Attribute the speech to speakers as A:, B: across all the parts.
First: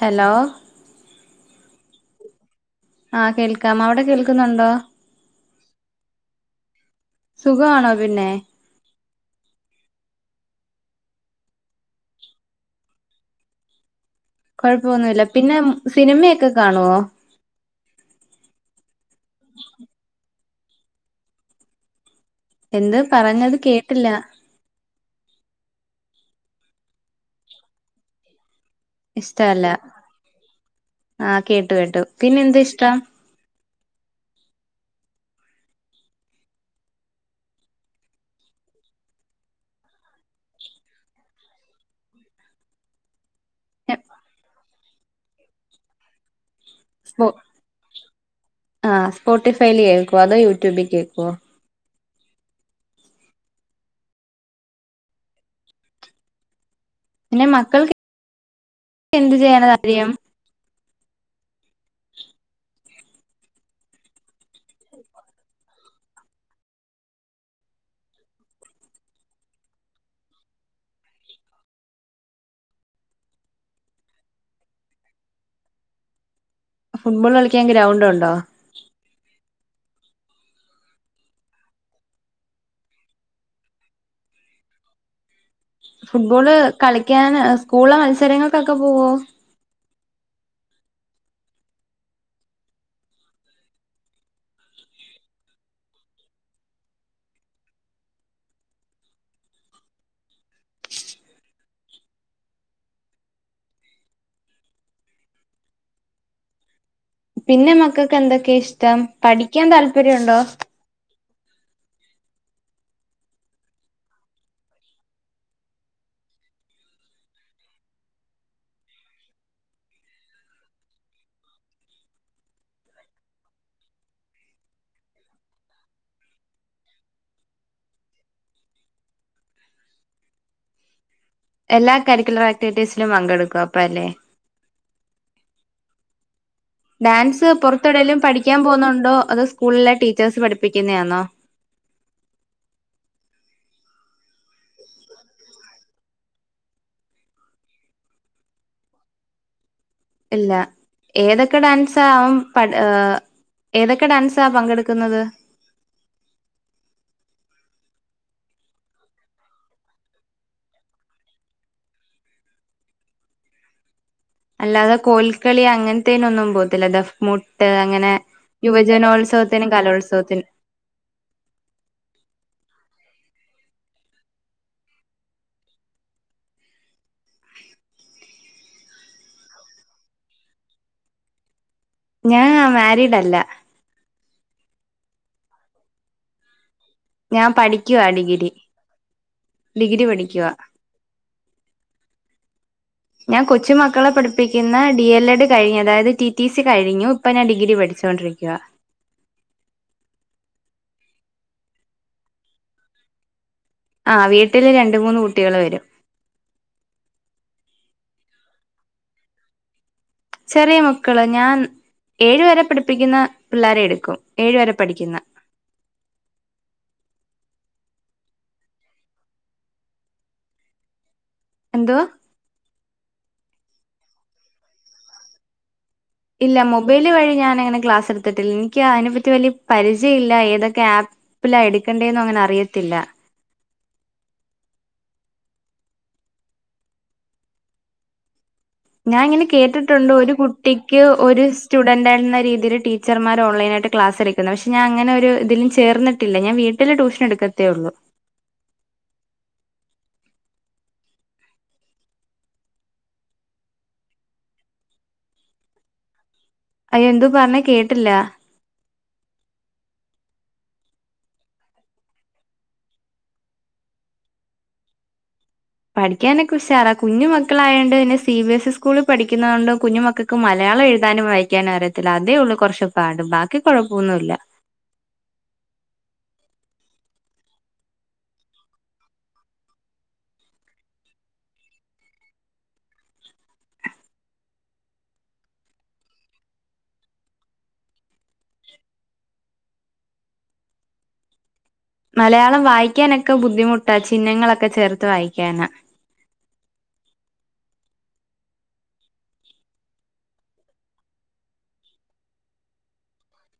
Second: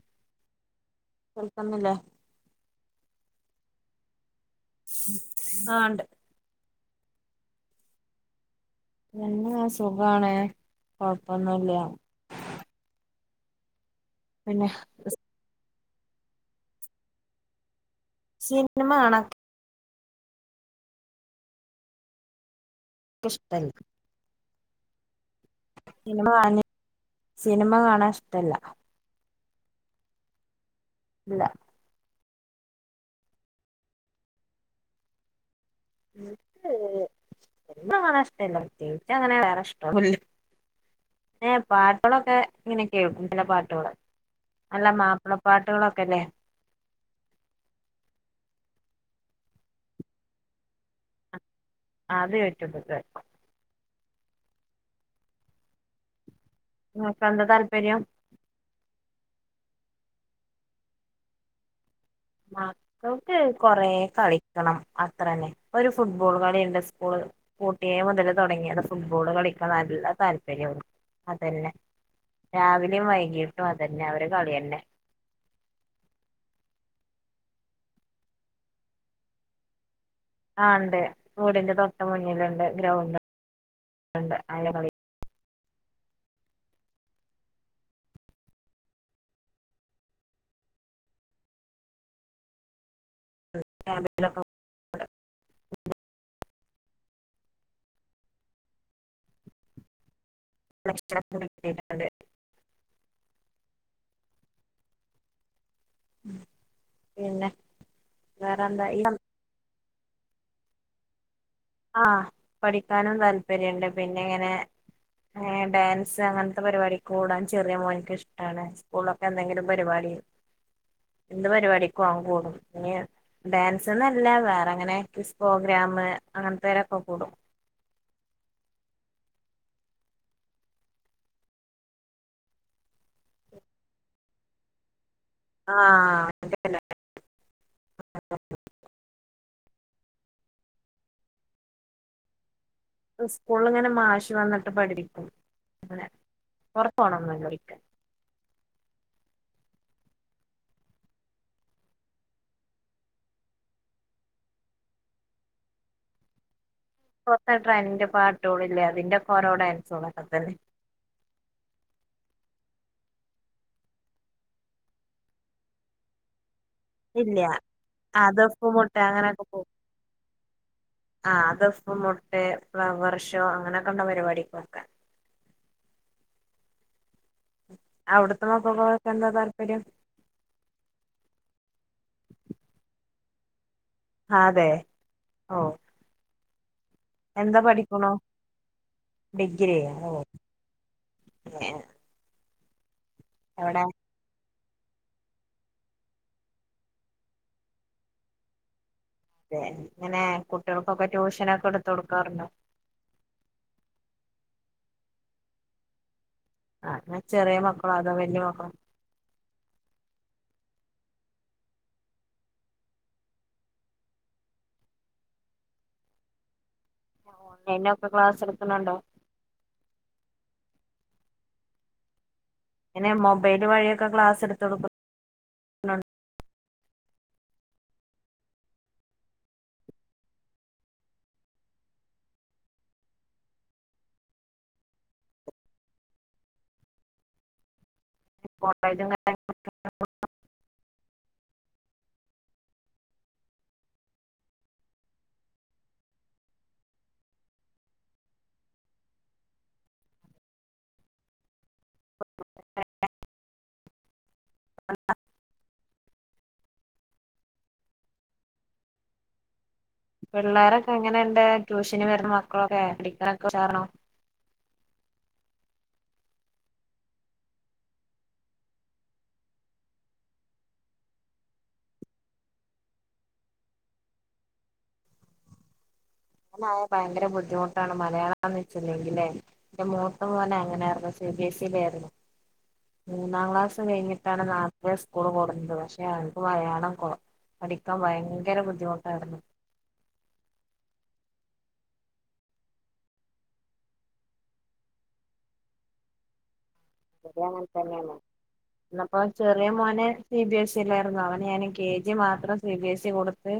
A: Hello
B: [unintelligible] തന്നില്ലേ
A: ആ കേൾക്കാം അവ്ടെ കേൾ ക്ക്ന്നുണ്ടോ
B: ആ ഉണ്ട്
A: സുഖാണോ പിന്നെ?
B: പിന്നെ സുഖാണ് കൊഴപ്പൊന്നുല്ല. പിന്നെ
A: കൊഴപ്പൊന്നുവില്ല പിന്നെ സിനിമയൊക്കെ കാണുവോ?
B: സിനിമ കാണ
A: എന്താ? പറഞ്ഞത്
B: ഇഷ്ടല്ല
A: കേട്ടില്ല.
B: സിനിമ കാണി സിനിമ കാണാൻ ഇഷ്ടല്ല.
A: ഇഷ്ടല്ല. ആഹ്
B: ഇല്ല
A: കേട്ടു കേട്ടു. പിന്നെ എന്താ ഇഷ്ടം?
B: എനിക്ക് എനിക്കങ്ങനെ ഇഷ്ടല്ല പ്രത്യേകിച്ചങ്ങനെ വേറെ ഇഷ്ടൊന്നുല്ല ഏ പാട്ടുകളൊക്കെ ഇങ്ങനെ കേൾക്കും ചെല പാട്ടുകള് നല്ല മാപ്പിളപ്പാട്ടുകളൊക്കെല്ലേ
A: സ്പോ ആ സ്പോട്ടിഫൈല് കേൾക്കോ അതോ യൂട്യൂബി കേക്കോ?
B: ആ അത് [unintelligible] നിങ്ങൾക്ക്
A: പിന്നെ
B: എന്താ
A: മക്കൾക്ക്
B: താല്പര്യം
A: എന്ത് ചെയ്യണതാ രിയം
B: മക്കൾക്ക് കൊറേ കളിക്കണം അത്രന്നെ ഒരു ഫുട്ബോൾ കളിയുണ്ട് സ്കൂള് പൂട്ടിയെ മുതല് തൊടങ്ങിയത് ഫുട്ബോള് കളിക്കാൻ നല്ല താല്പര്യ. അതന്നെ രാവിലേം വൈകീട്ടും അതന്നെ അവര് കളിയന്നെ
A: ഫുട്ബോൾ കളിക്കാൻ ഗ്രൗണ്ട് ഒണ്ടോ?
B: ആ ഒണ്ട് വൂടിന്റെ തൊട്ട് മുന്നിലുണ്ട് ഗ്രൗണ്ട് ണ്ട് അയിലാ കളി
A: ഫുട്ബോള് കളിക്കാന് സ്കൂളിലെ മത്സരങ്ങൾക്കൊക്കെ പോവോ?
B: [inaudible] [inaudible] [inaudible]
A: പിന്നെ മക്കക്ക് എന്തൊക്കെയ
B: വേറെന്താ
A: ഇഷ്ടം
B: ഈ
A: പഠിക്കാൻ താൽ പര്യണ്ടോ?
B: ആഹ് പഠിക്കാനും താൽപര്യോണ്ട് പിന്നെ ഇങ്ങനെ എ ഡാൻസ് അങ്ങനത്തെ പരിപാടിക്ക് കൂടാൻ ചെറിയ മോനിക്കിഷ്ടാണ് സ്കൂളിലൊക്കെ എന്തെങ്കിലും പരിപാടി എന്ത് പരിപാടിക്കും അവൻ കൂടും ഇ ഡാൻസ്ന്നല്ല വേറെ അങ്ങനെ ക്വിസ് പ്രോഗ്രാമ് അങ്ങനത്തേനൊക്കെ കൂടും.
A: എല്ലാ കരിക്കുലർ ആക്ടിവിറ്റീസിലും പങ്കെടുക്കും അപ്പോ അല്ലേ
B: ആഹ് അങ്ങനത്തെല്ല
A: ഡാൻസ് പൊറത്തെവിടേലും പഠിക്കാൻ പോകുന്നുണ്ടോ അതോ സ് കൂളിലെ ടീച്ചേഴ്സ് പഠിപ്പിക്കുന്നെ ആന്നോ?
B: സ്കൂളിലിങ്ങനെ മാഷ് വന്നിട്ട് പഠിപ്പിക്കും അങ്ങനെ പൊറത്തുപോണൊന്നുമില്ല [unintelligible]
A: ഇല്ല ഏതൊക്കെ ഡാൻസാ അവൻ പട് ഏ ഏതൊക്കെ ഡാൻസാ പങ്കെടുക്കുന്നത്?
B: പ്പത്തെ ട്രൈൻ്റ് പാട്ടോളില്ലേ അതിന്റെക്കോരോ ഡൻസോള് അതൊക്കെ തന്നെ.
A: അല്ലാതെ കോൽക്കളി അങ്ങനത്തേനൊന്നും പോ
B: ഇല്ല ആ ദഫ്മുട്ട് അങ്ങനൊക്കെ
A: യുവജനോത്സവത്തിനും
B: പോവും.
A: കലോത്സവത്തിനും
B: ആ ദഫ് മുട്ട് ഫ്ലവർ ഷോ അങ്ങനൊക്കെ ഉള്ള പരിപാടി നോക്കാൻ. അവിടത്തെ നോക്കുമ്പോഴാക്കെ എന്താ താല്പര്യം?
A: ഞാൻ മാരീഡല്ല.
B: ആ അതെ ഓ
A: ഞാൻ
B: എന്താ
A: പഠിക്കുവാ
B: പഠിക്കണു?
A: ഡിഗ്രി
B: ഡിഗ്രിയാ
A: ഡിഗ്രി
B: ഓ
A: പഠിക്കുവാ
B: [unintelligible]
A: ഞാൻ
B: എവിടെ
A: കൊച്ചുമക്കളെ പഠി പഠിക്കുന്ന ഡി എൽ എഡ് കഴിഞ്ഞു അതായത് ടി ടി സി കഴിഞ്ഞു ഇപ്പൊ ഞാൻ ഡിഗ്രി പഠിച്ചുകൊണ്ടിരിക്കുക
B: അതെ എങ്ങനെ കുട്ടികൾക്കൊക്കെ ട്യൂഷനൊക്കെ എടുത്ത കൊടുക്കാറുണ്ടോ
A: ആ വീട്ടില് രണ്ട് മൂന്ന് കുട്ടികള് വരും
B: ആഹ ഞാ ചെറിയ മക്കളോ അതോ വലിയ മക്കളോ
A: ചെറിയ മക്കള് ഞാൻ ഏഴ് വരെ പഠിപ്പിക്കുന്ന പിള്ളേരെ എടുക്കും ഏഴ് വരെ പഠിക്കുന്ന
B: ഓൺലൈന ഒക്കെ ക്ലാസ്സ് എടുക്കുന്നുണ്ടോ
A: എന്തുവാ
B: പിന്നെ മൊബൈല് വഴിയക്ക ക്ലാസ് എടുത്തൊടുക്കും ന്നോൻ-
A: ഇല്ല മൊബൈല് വഴി ഞൻങ്ങനെ ക്ലാസ് എടുത്തിട്ടില്ല എനിക്ക് അതിനെ പറ്റി വലിയ പരിചയ ഇല്ല ഏതൊക്കെ ആപ്പിലാ എടുക്കേണ്ടെന്നും അങ്ങനെ അറിയത്തില്ല
B: കോളേജും
A: ഞാൻ ഇങ്ങനെ കേട്ടിട്ടുണ്ട് ഒരു കുട്ടിക്ക് ഒരു സ്റ്റുഡന്റ് എന്ന രീ- ഇതിരു ടീച്ചറമ്മാര് ഓൺലൈനായിട്ട് ക്ലാസ് എടുക്കുന്ന പക്ഷെ ഞാൻ അങ്ങനെ ഒരു ഇതിലും ചേർന്നട്ടില്ല ഞാൻ വീട്ടില് ട്യൂഷൻ എടുക്കത്തേള്ളു
B: [unintelligible]
A: അയ എന്തു പറഞ്ഞാ കേട്ടില്ല
B: പിള്ളോരൊക്കെ എങ്ങനെ ഇണ്ട് ട്യൂഷന് വരുന്ന മക്കളൊക്കെ പഠിക്കാനൊക്കെ [unintelligible]
A: പഠിക്കാനക്ക ഉഷാറാ കുഞ്ഞ് മക്കളായണ്ട് പിന്നെ സി ബി എസ് ഇ സ്കൂളിൽ പഠിക്കുന്ന ഒണ്ട് കുഞ്ഞുമ്മക്കൾക്ക് മലയാളം എഴുതാനും വായിക്കാനും അറിയത്തില്ല അതേ ഉള്ളൂ കൊറച്ച്പ്പാട് ബാക്കി കൊഴപ്പൊന്നു ഇല്ല
B: അങ്ങനെയാൽ ഭയങ്കര ബുദ്ധിമുട്ടാണ് മലയാളം നിശ്ചയം ഇല്ലെങ്കിലെ എന്റെ മൂത്തമോൻ അങ്ങനെയായിരുന്നു സിബിഎസ്ഇ ആയിരുന്നു, മൂന്നാം ക്ലാസ് കഴിഞ്ഞിട്ടാണ് നാട്ടിലെ സ്കൂളില് കൊണ്ടുവന്നു, പക്ഷെ ആൾക്ക് മലയാളം കോ പഠിക്കാൻ ഭയങ്കര ബുദ്ധിമുട്ടായിരുന്നു.
A: മലയാളം വായിക്കാനൊക്കെ ബുദ്ധിമുട്ടാ ചിഹ്നങ്ങളൊക്കെ ചേർത്ത് വായിക്കാന്
B: ഇവിടെ അങ്ങനെ തന്നെയാണ് ഇന്ന് ഇപ്പൊ ചെറിയ മോനെ സി ബി എസ് സി ആയിരുന്നു അവന് ഞാന് കെ ജി മാത്രം സി ബി എസ് സി കൊടുത്ത്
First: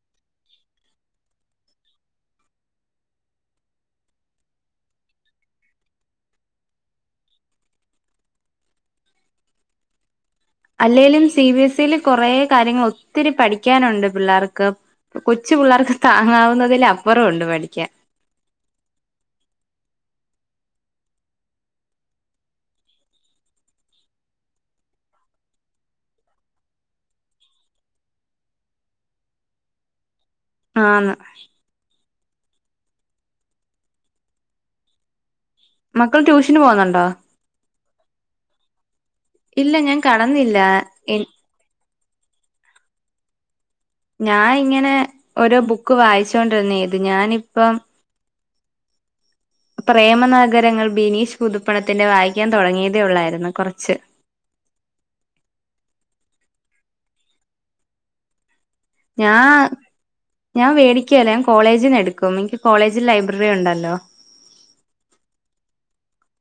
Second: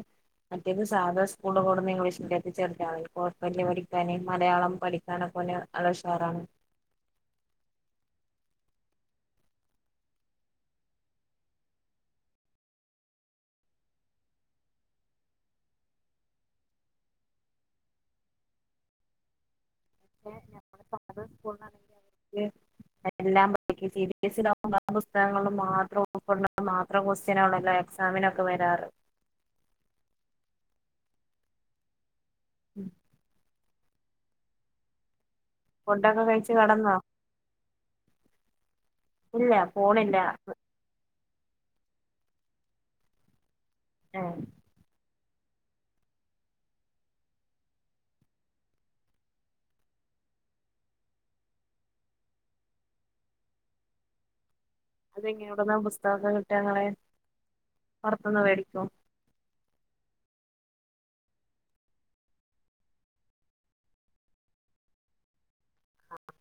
B: മറ്റേത് സാധാ സ്കൂളിൽ കൊടുന്ന് ഇംഗ്ലീഷ് മീഡിയത്തിൽ ചേർത്തു, അവനെ കൊഴപ്പല്ല പഠിക്കാന് മലയാളം പഠിക്കാനൊക്കെ ഓന് നല്ല ഉഷാറാണ്.
A: അല്ലെലും സി ബി എസ് ഇല് കെറെ കാര്യങ്ങൾ ഒത്തിരി പഠിക്കാനുണ്ട് പിള്ളേർക്ക് കൊച്ചു പിള്ളേർക്ക് താങ്ങാവുന്നതില് അപ്പുറം ഒണ്ട് പഠിക്കാൻ
B: [unintelligible] എല്ലാം പഠിപ്പിക്കും സി ബി സിലാകുമ്പോ പുസ്തകങ്ങളും മാത്രം ഒറപ്പുള്ള മാത്രം ക്വസ്റ്റ്യനോള്ളല്ലോ എക്സാമിനൊക്കെ വരാറ്
A: ആന്ന്
B: ഉം
A: മക്കൾ
B: ഫുഡൊക്കെ കഴിച്ച്
A: ട്യൂഷന്
B: കെടന്നോ
A: പോന്നുണ്ടോ ഇല്ല ഞാൻ കെടന്നില്ല എൻ
B: ഏഹ്
A: ഞാ ഇങ്ങനെ ഓരോ ബുക്ക് വായിച്ചോണ്ടിരുന്നേത് ഞാനിപ്പം പ്രേമനഗരങ്ങൾ ബിനീഷ് പുതുപ്പണത്തിന്റെ വായിക്കാൻ തുടങ്ങിയതേള്ളായിരുന്നു കുറച്ച്
B: അത്ങ്ങേ എവിട്ന്ന പുസ്തകങ്ങള് കിട്ട ഇങ്ങളെ പൊറത്ത്ന്ന് വേടിക്കോ
A: ഞാൻ ഞാൻ വേടിക്കല്ലേ ഞാൻ കോളേജിൽന്ന് എടുക്കും എനിക്ക് കോളേജിൽ ലൈബ്രറി ഉണ്ടല്ലോ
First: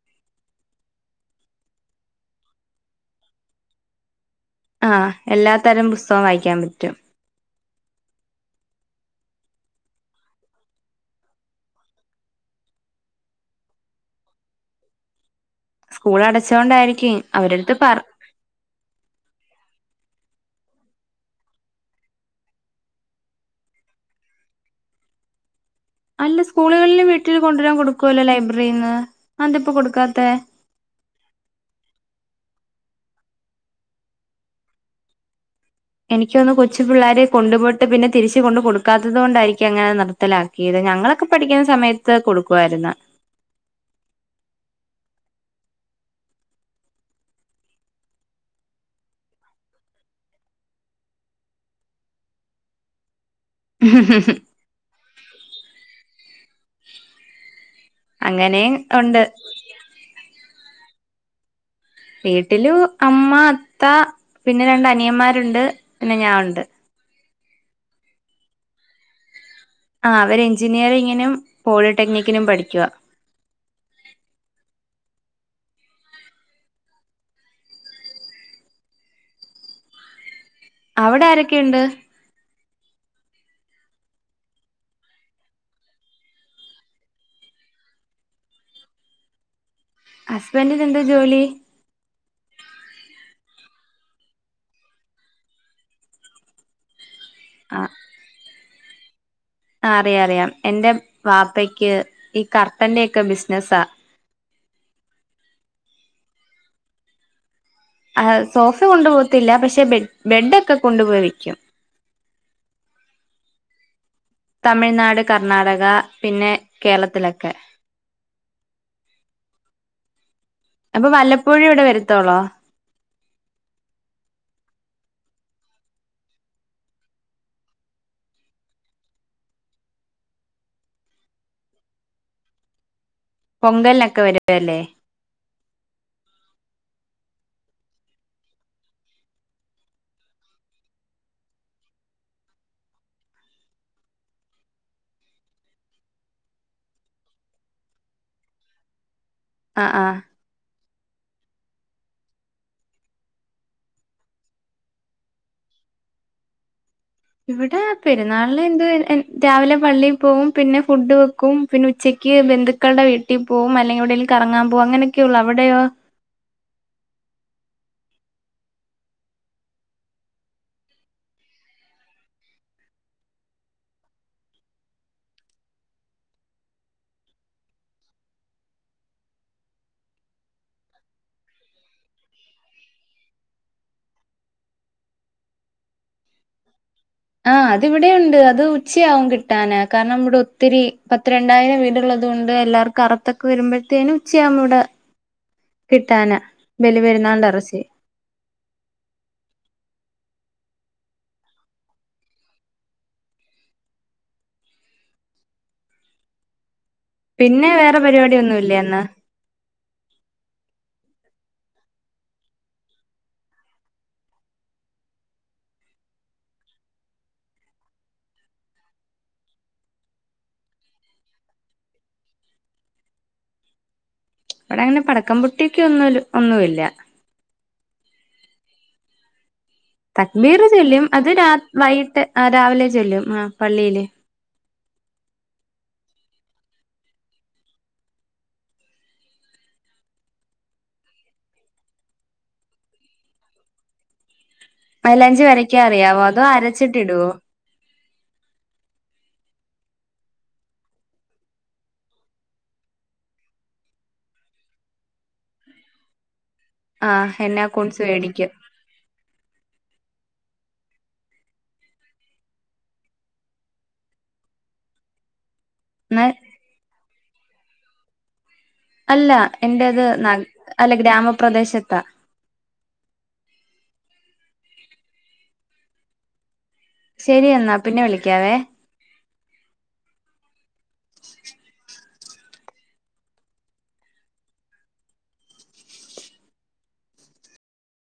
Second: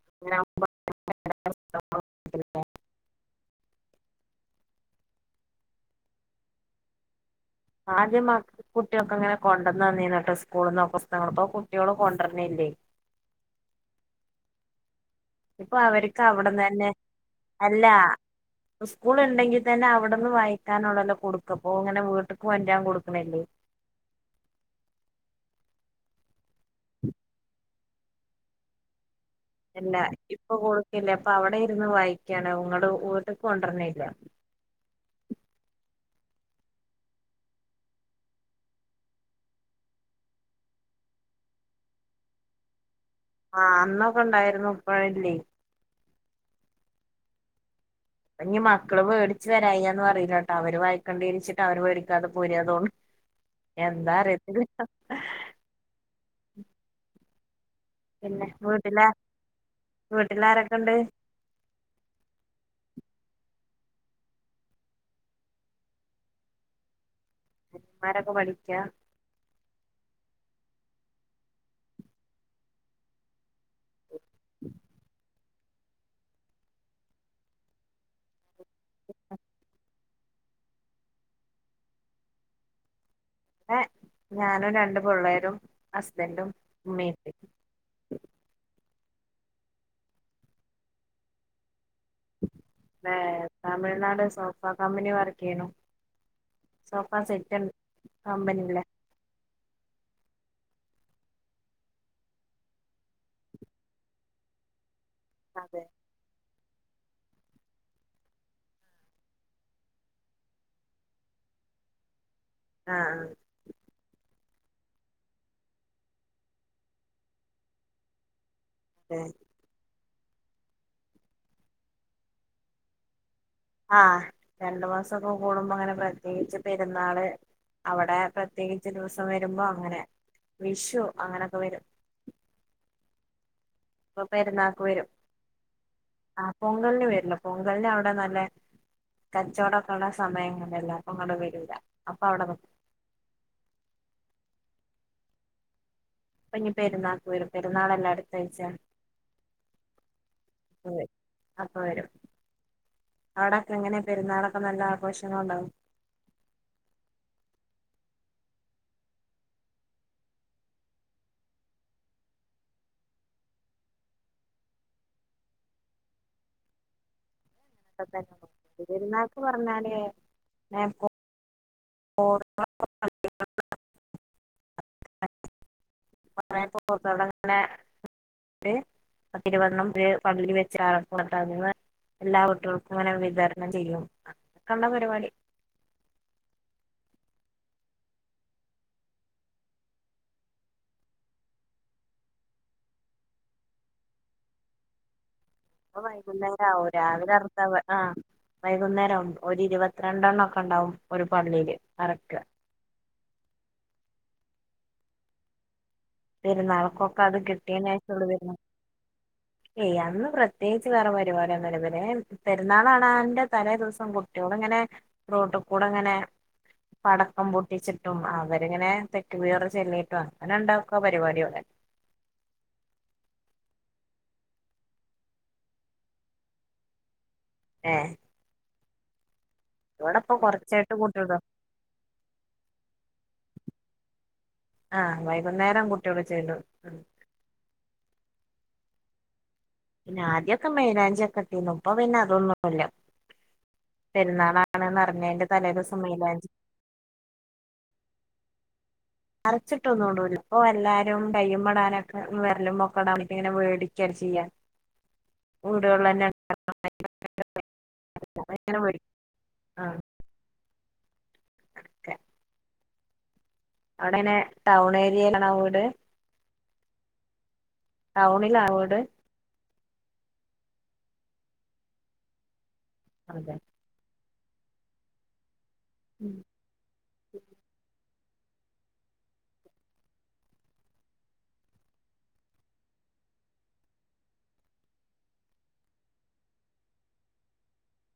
B: [unintelligible]
A: ആഹ എല്ലാ തരം പുസ്തകം വായിക്കാൻ പറ്റും
B: ആദ്യം മക്ക കുട്ടിക്കെ ഇങ്ങനെ കൊണ്ടന്നെന്നിനി ട്ടോ സ്കൂളന്ന് പുസ്തങ്ങള ഇപ്പോ കുട്ട്യാളും കൊണ്ടര്ണില്ലേ ഇപ്പൊ
A: സ്കൂൾ
B: അവർക്ക് അവിടന്ന് തന്നെ
A: അടച്ചോണ്ടായിരിക്കും അവരടുത്ത്
B: അല്ല
A: പറ
B: സ്കൂൾ ഉണ്ടെങ്കിൽ തന്നെ അവിടന്ന് വായിക്കാനുള്ളല്ലോ കൊടുക്ക അപ്പൊ ഇങ്ങനെ വീട്ടക്ക് വറ്റൻ കൊടുക്കണല്ലേ
A: അല്ല സ്കൂളുകളിലും വീട്ടിൽ കൊണ്ടുവരാൻ കൊടുക്കുവല്ലോ ലൈബ്രറിന്ന് അതെന്തിപ്പോ
B: അല്ല
A: കൊടുക്കാത്തെ
B: ഇപ്പൊ കൊടുക്കല്ലേ അപ്പൊ അവിടെ ഇരുന്ന് വായിക്കയാണ് ഇങ്ങട് വീട്ട്ക്ക് കൊണ്ടര്ണില്ല
A: എനിക്കൊന്ന് കൊച്ചു പിള്ളേര് കൊണ്ടുപോട്ട് പിന്നെ തിരിച്ച് കൊണ്ട് കൊടുക്കാത്തത് കൊണ്ടായിരിക്കും അങ്ങനെ നിർത്തലാക്കിയത് ഞങ്ങളൊക്കെ പഠിക്കുന്ന സമയത്ത് കൊടുക്കു ആയിരുന്നു
B: ആഹ അന്നൊക്കെ ഇണ്ടായിരുന്നു ഇപ്പഴല്ലേ ഇനി മക്കള് പേടിച്ച് വരയാന്ന് പറയില്ലട്ടോ അവര് വായിക്കേണ്ടിരിച്ചിട്ട് അവര് പേടിക്കാതെ പോരാ തോന്നി. എന്താ അറിയത്തി [unintelligible] പിന്നെ
A: അങ്ങനെയും
B: വീട്ടിലാ
A: ഉണ്ട്
B: വീട്ടിലാരാ [unintelligible] ണ്ട്
A: വീട്ടിലു അമ്മ അത്ത പിന്നെ രണ്ടനിയന്മാരുണ്ട് പിന്നെ ഞാനുണ്ട്.
B: അവന്മാരൊക്കെ പഠിക്കാ?
A: ആ അവര് എഞ്ചിനിയറിങ്ങിനും പോളിടെക്നിക്കിനും പഠിക്കുവ.
B: [inaudible] [unintelligible]
A: അവിടെ ആരൊക്കെയുണ്ട്?
B: ഏ ഞാനും രണ്ടു പിള്ളേരും ഹസ്ബൻ്റും ഉമ്മയുണ്ട്
A: ഹസ്ബൻഡിന് എന്താ ജോലി?
B: ന്നെ തമിഴ്നാട് സോഫ കമ്പനീ വർക്ക് ചെയ്യണു സോ ആ സെക്കാൻ കമ്പനിയില്ലേ
A: ആ അറിയ അറിയാം. എൻ്റെ വാപ്പയ്ക്ക് ഈ കർട്ടന്റെ ഒക്കെ ബിസിനസാ.
B: അതെ.
A: ആ സോഫ കൊണ്ടുപോകത്തില്ല പക്ഷെ ബെ ബെഡൊക്കെ കൊണ്ടുപോയി വെക്കും.
B: ആഹ്
A: തമിഴ്നാട് കർണാടക പിന്നേ കേരളത്തിലൊക്കെ.
B: [unintelligible]
A: അപ്പൊ വല്ലപ്പോഴുവേ ഇവിടെ വരത്തൊള്ളൊ?
B: ആഹ് രണ്ടു മാസോക്കെ കൂടുമ്പോ അങ്ങനെ പ്രത്യേകിച്ച് പെരുന്നാള് അവിടെ പ്രത്യേകിച്ച് ദിവസം വരുമ്പോ അങ്ങനെ വിഷു അങ്ങനൊക്കെ വരും.
A: പൊങ്കലിനൊക്കെ
B: ഇപ്പൊ
A: വരുവല്ലേ.
B: പെരുന്നാക്ക് വരും ആഹ് പൊങ്കലിന് വരില്ല പൊങ്കലിന് അവിടെ നല്ല കച്ചവടോക്കെ ഒള്ള സമയങ്ങളല്ല പൊങ്കല് വരൂല്ല അപ്പൊ അവിടെ നിക്കും. ഇപ്പനി പെരുന്നാക്കു വരും പെരുന്നാളല്ലെ അടുത്താഴ്ച്ചാ.
A: ആ അ
B: അപ്പവരും അപ്പ വരും അവിടോക്കെ എങ്ങനെ പെരുന്നാളൊക്കെ നല്ല ആഘോഷങ്ങളൊണ്ടാവോ?
A: ഇവിടെ പെരുന്നാളിനെന്ത് എൻ രാവിലെ പള്ളീ പോവും പിന്നെ ഫുഡ് വെക്കും പിന്നെ ഉച്ചക്ക് ബന്ധുക്കളുടെ വീട്ടി പോവും. അല്ലെങ്കി എവിടേലും കറങ്ങാൻ പോവും അങ്ങനൊക്കെയുള്ളു. അവിടെയോ?
B: [unintelligible] പെരുന്നാക്ക് പറഞ്ഞാൽ [inaudible] [inaudible] പത്തിരുപതെണ്ണം ദേ പള്ളീ വെച്ച് അറക്കും. എന്നിട്ടന്ന് എല്ലാ വീട്ടുകൾക്കും ഇങ്ങനെ വിതരണം ചെയ്യും [unintelligible] പരിപാടി.
A: ആഹ് അത് ഇവിടെയുണ്ട് അത് ഉച്ചയാവും കിട്ടാന് കാരണം ഇവിടെ ഒത്തിരി പത്ത് രണ്ടായിരം വീടുള്ളതുകൊണ്ട് എല്ലാർക്കും അറത്തൊക്കെ വരുമ്പോഴത്തേനും ഉച്ചയാകും ഇവിടെ.
B: പ്പൊ
A: കിട്ടാന്
B: വൈകുന്നേരാവും
A: ബലി
B: രാവിലെ
A: പെരുന്നാളിന്റെ
B: അറത്ത
A: ഇറച്ചി
B: വൈ ആഹ് വൈകുന്നേരാവും ഒരിരുപത്തിരണ്ടെണ്ണം ഒണ്ടാവും ഒരു പള്ളിയില് അറക്ക പെരുന്നാളും.
A: പിന്നെ വേറെ പരിപാടിയൊന്നുവില്ലേ അന്ന്?
B: ഏയ് അന്ന് പ്രത്യേകിച്ച് വേറെ പരിപാടിയോന്നുവില്ല. പിന്നെ പെരുന്നാളാണ്ന്റെ തലേ ദിവസം കുട്യോളിങ്ങനെ റോട്ട്കൂടെ ഇങ്ങനെ പടക്കം പൊട്ടിച്ചിട്ടും അവരിങ്ങനെ തെക്ക്ബീർ ചൊല്ലിട്ടും അങ്ങനുണ്ടാവും. ക്ക പരിപാടിയവിടെ.
A: ഇവിടെ അങ്ങനെ പടക്കം പൊട്ടിക്ക് ഒന്നുവില്ല് ഒന്നുവില്ല.
B: ആഹ്
A: തക്ബീർ
B: കൊറച്ചായിട്ട്
A: ചൊല്ലും അത്
B: കുട്ടികള്
A: രാ വൈകിട്ട് രാവിലെ ചൊല്ലും ആ പള്ളിയില്.
B: ആഹ് വൈകുന്നേരം കുട്ടിയോള് ചൊല്ലും. പിന്നെ ആദ്യൊക്കെ മൈലാഞ്ചിയക്കെ ഇട്ടിരുന്നു ഇപ്പൊ പിന്നെ അതൊന്നുമില്ല പെരുന്നാളാ
A: മൈലാഞ്ചി വരക്ക അറിയാവോ? അതോ അരച്ചിട്ടിടുവോ?
B: അരച്ചിട്ടൊന്നും ഇടൂല ഇപ്പൊ എല്ലാരും കയ്യുമ്മേടാനൊക്കെ വെരലുമ്മെ ഒക്കെ ഇടനിപ്പങ്ങനെ മേടിക്ക ചെയ്യാ. ഇവിടെയുള്ള തന്നെ
A: ആഹ് എന്നാ കൊൽസ് വേടിക്ക
B: ഇങ്ങനെ വേടിക്കും കെട്ക്ക അവിടെങ്ങനെ ടൗൺ ഏരിയയിലാണവോ
A: ന്
B: ടൗണി [unintelligible]
A: അല്ല എന്റെത് ന [unintelligible] അല്ല ഗ്രാമപ്രദേശത്താ
B: അതെ ഉം
A: ശരി എന്നാ പിന്നെ വിളി ക്ക്യാവേ